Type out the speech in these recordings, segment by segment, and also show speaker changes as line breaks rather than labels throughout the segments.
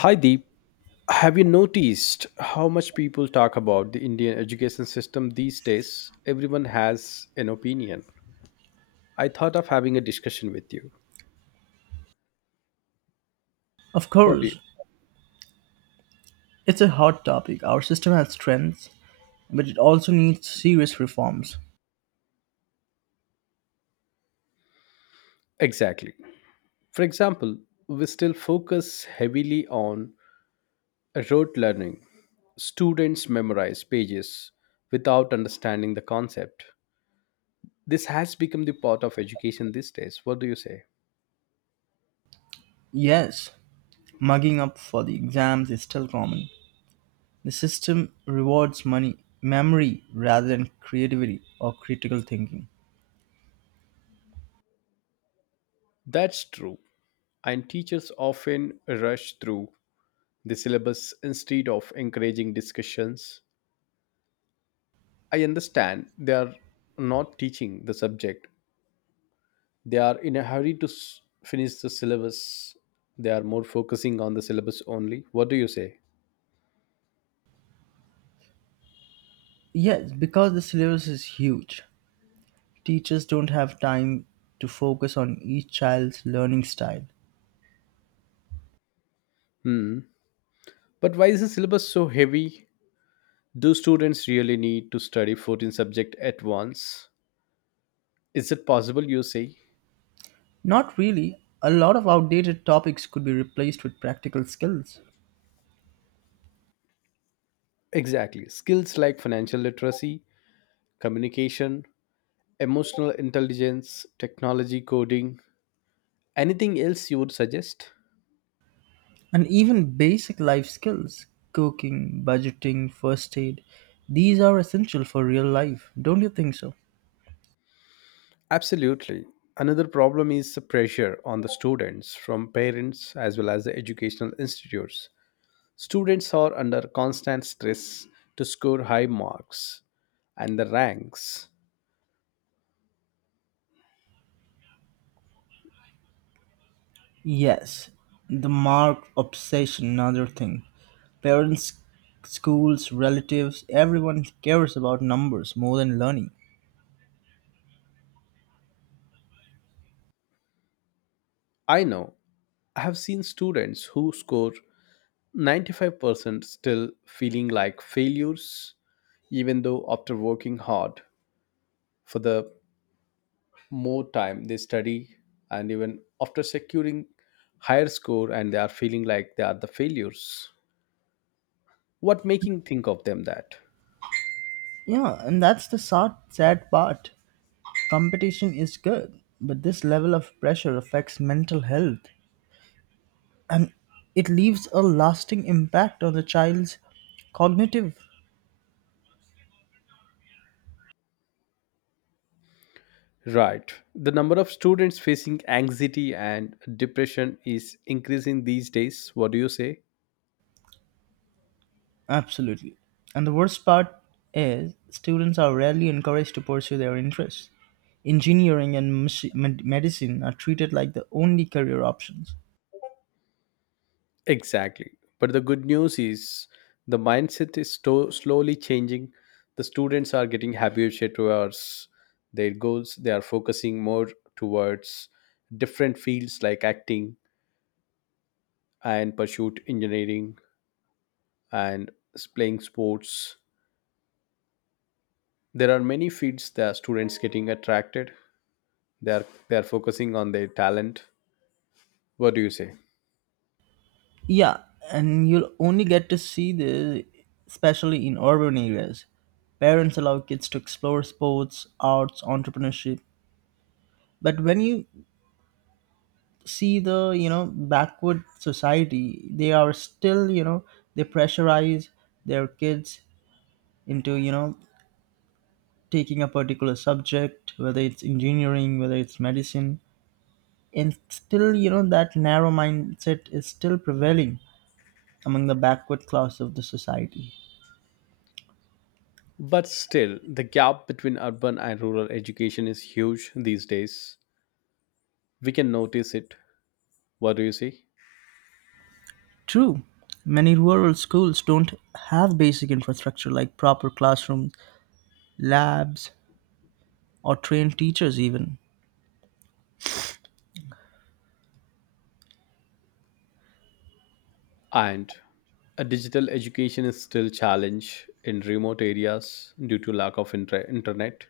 Hi Deep, have you noticed how much people talk about the Indian education system these days? Everyone has an opinion. I thought of having a discussion with you.
Of
What do you?
course, it's a hot topic. Our system has strengths, but it also needs serious reforms.
Exactly. For example, we still focus heavily on rote learning. Students memorize pages without understanding the concept. This has become the part of education these days. What do you say?
Yes, mugging up for the exams is still common. The system rewards money, memory rather than creativity or critical thinking.
That's true. And teachers often rush through the syllabus instead of encouraging discussions. I understand they are not teaching the subject, they are in a hurry to finish the syllabus. They are more focusing on the syllabus only. What do you say?
Yes, because the syllabus is huge, teachers don't have time to focus on each child's learning style.
Hmm. But why is the syllabus so heavy? Do students really need to study 14 subjects at once? Is it possible, you say?
Not really. A lot of outdated topics could be replaced with practical skills.
Exactly. Skills like financial literacy, communication, emotional intelligence, technology coding, anything else you would suggest?
And even basic life skills cooking, budgeting, first aid these are essential for real life, don't you think so?
Absolutely. Another problem is the pressure on the students from parents as well as the educational institutes. Students are under constant stress to score high marks and the ranks.
Yes, the mark obsession, another thing. Parents, schools, relatives, everyone cares about numbers more than learning.
I know I have seen students who score 95% still feeling like failures, even though after working hard for the more time they study and even after securing higher score and they are feeling like they are the failures. What making think of them that
Yeah, and that's the sad, sad part. Competition is good, but this level of pressure affects mental health, and it leaves a lasting impact on the child's cognitive.
right, the number of students facing anxiety and depression is increasing these days. What do you say?
Absolutely. And the worst part is students are rarely encouraged to pursue their interests. Engineering and medicine are treated like the only career options.
Exactly. But the good news is the mindset is slowly changing. The students are getting happier towards their goals. They are focusing more towards different fields like acting and pursuit engineering and playing sports. There are many fields that students getting attracted. They are focusing on their talent. What do you say?
Yeah, and you'll only get to see this, especially in urban areas. Parents allow kids to explore sports, arts, entrepreneurship. But when you see the, backward society, they are still, they pressurize their kids into, taking a particular subject, whether it's engineering, whether it's medicine, and still, that narrow mindset is still prevailing among the backward class of the society.
But still the gap between urban and rural education is huge these days. We can notice it. What do you say?
True, many rural schools don't have basic infrastructure like proper classrooms, labs, or trained teachers, even.
And a digital education is still challenge in remote areas due to lack of internet.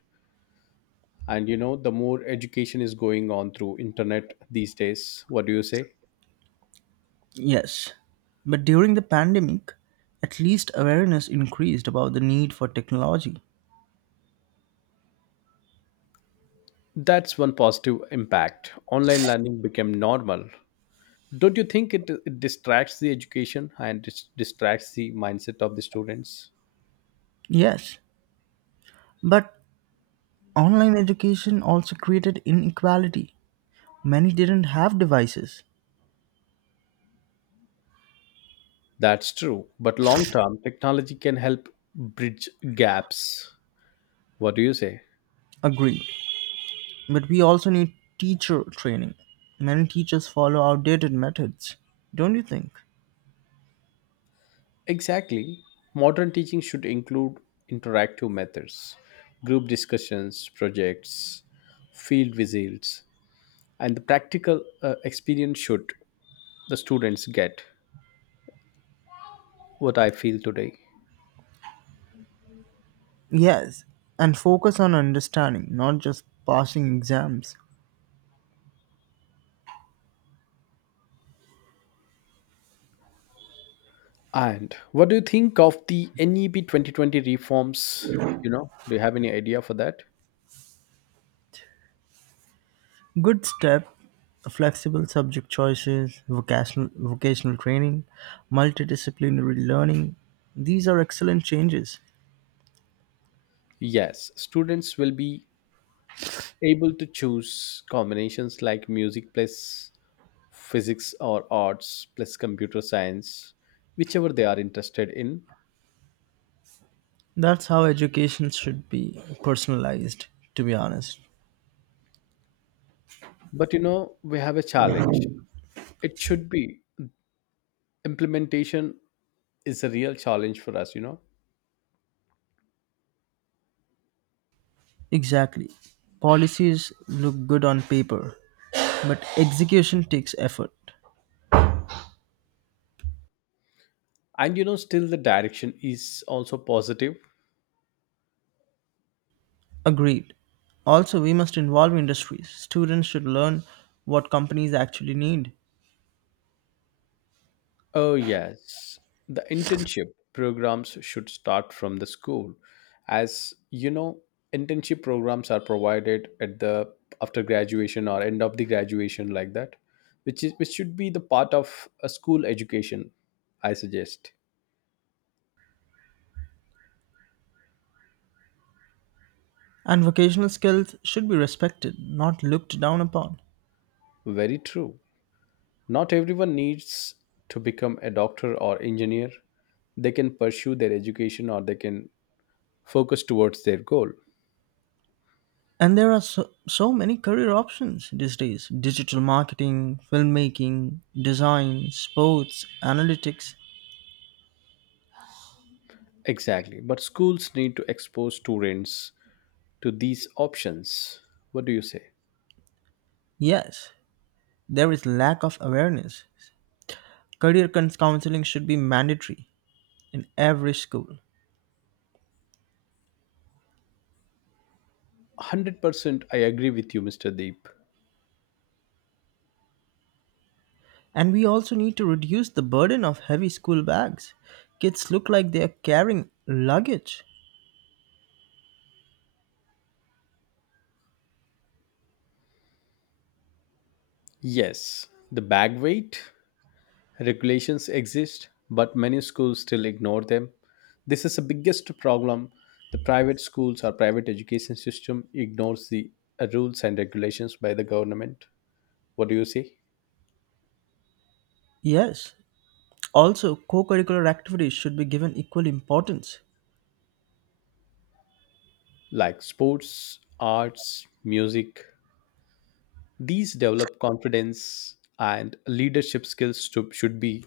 And you know, the more education is going on through internet these days. What do you say?
Yes, but during the pandemic, at least awareness increased about the need for technology.
That's one positive impact. Online learning became normal. Don't you think it distracts the education and distracts the mindset of the students?
Yes, but online education also created inequality. Many didn't have devices.
That's true, but long term technology can help bridge gaps. What do you say?
Agreed. But we also need teacher training. Many teachers follow outdated methods, don't you think?
Exactly. Modern teaching should include interactive methods, group discussions, projects, field visits, and the practical experience should the students get, what I feel today.
Yes, and focus on understanding, not just passing exams.
And what do you think of the NEP 2020 reforms? You know, do you have any idea for that?
Good step flexible subject choices, vocational training, multidisciplinary learning. These are excellent changes.
Yes, students will be able to choose combinations like music plus physics or arts plus computer science, whichever they are interested in.
That's how education should be personalized, to be honest.
But you know, we have a challenge. It should be implementation is a real challenge for us, you know.
Exactly. Policies look good on paper, but execution takes effort.
And you know, still the direction is also positive.
Agreed. Also, we must involve industries. Students should learn what companies actually need.
Oh, yes. The internship programs should start from the school. As you know, internship programs are provided at the after graduation or end of the graduation like that, which is which should be the part of a school education, I suggest.
And vocational skills should be respected, not looked down upon.
Very true. Not everyone needs to become a doctor or engineer. They can pursue their education or they can focus towards their goal.
And there are so, so many career options these days digital marketing, filmmaking, design, sports, analytics.
Exactly. But schools need to expose students to these options. What do you say?
Yes, there is lack of awareness. Counseling should be mandatory in every school.
100% I agree with you, Mr. Deep.
And we also need to reduce the burden of heavy school bags. Kids look like they are carrying luggage.
Yes, the bag weight regulations exist, but many schools still ignore them. This is the biggest problem. The private schools or private education system ignores the rules and regulations by the government. What do you say?
Yes. Also, co curricular activities should be given equal importance.
Like sports, arts, music. These develop confidence and leadership skills to, should be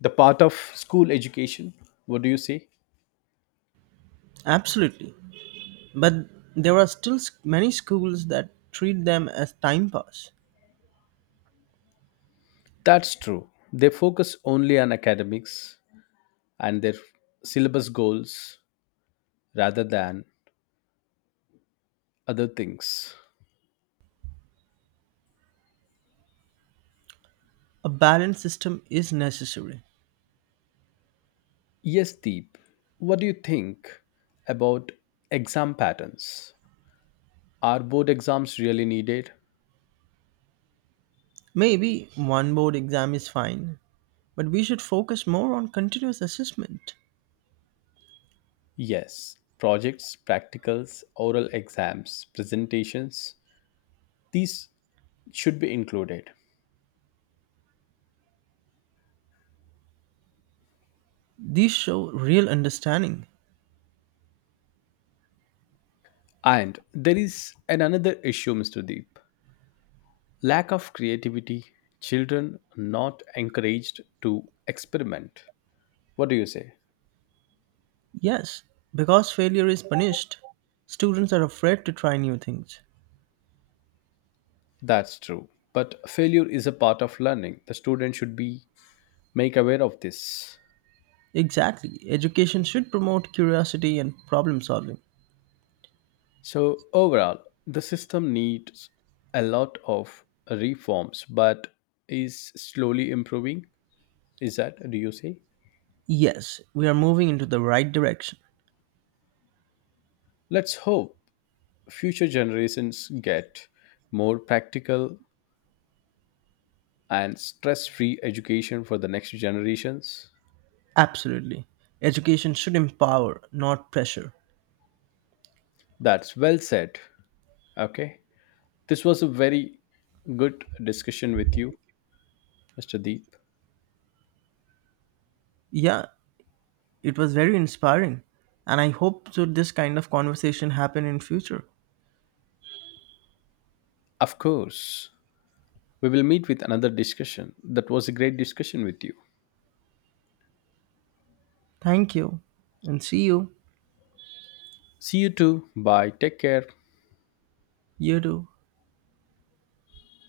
the part of school education. What do you say?
Absolutely. But there are still many schools that treat them as time pass.
That's true. They focus only on academics and their syllabus goals rather than other things.
A balanced system is necessary.
Yes, Deep, what do you think about exam patterns? Are board exams really needed?
Maybe one board exam is fine, but we should focus more on continuous assessment.
Yes, projects, practicals, oral exams, presentations, these should be included.
These show real understanding.
And there is an another issue, Mr. Deep. Lack of creativity, children not encouraged to experiment. What do you say?
Yes, because failure is punished, students are afraid to try new things.
That's true. But failure is a part of learning. The student should be make aware of this.
Exactly, education should promote curiosity and problem solving.
So overall, the system needs a lot of reforms, but is slowly improving. Is that do you say?
Yes, we are moving into the right direction.
Let's hope future generations get more practical and stress-free education for the next generations.
Absolutely. Education should empower, not pressure.
That's well said. Okay. This was a very good discussion with you, Mr. Deep.
Yeah, it was very inspiring. And I hope so this kind of conversation happen in future.
Of course, we will meet with another discussion. That was a great discussion with you.
Thank you and see you.
See you too. Bye. Take care.
You too.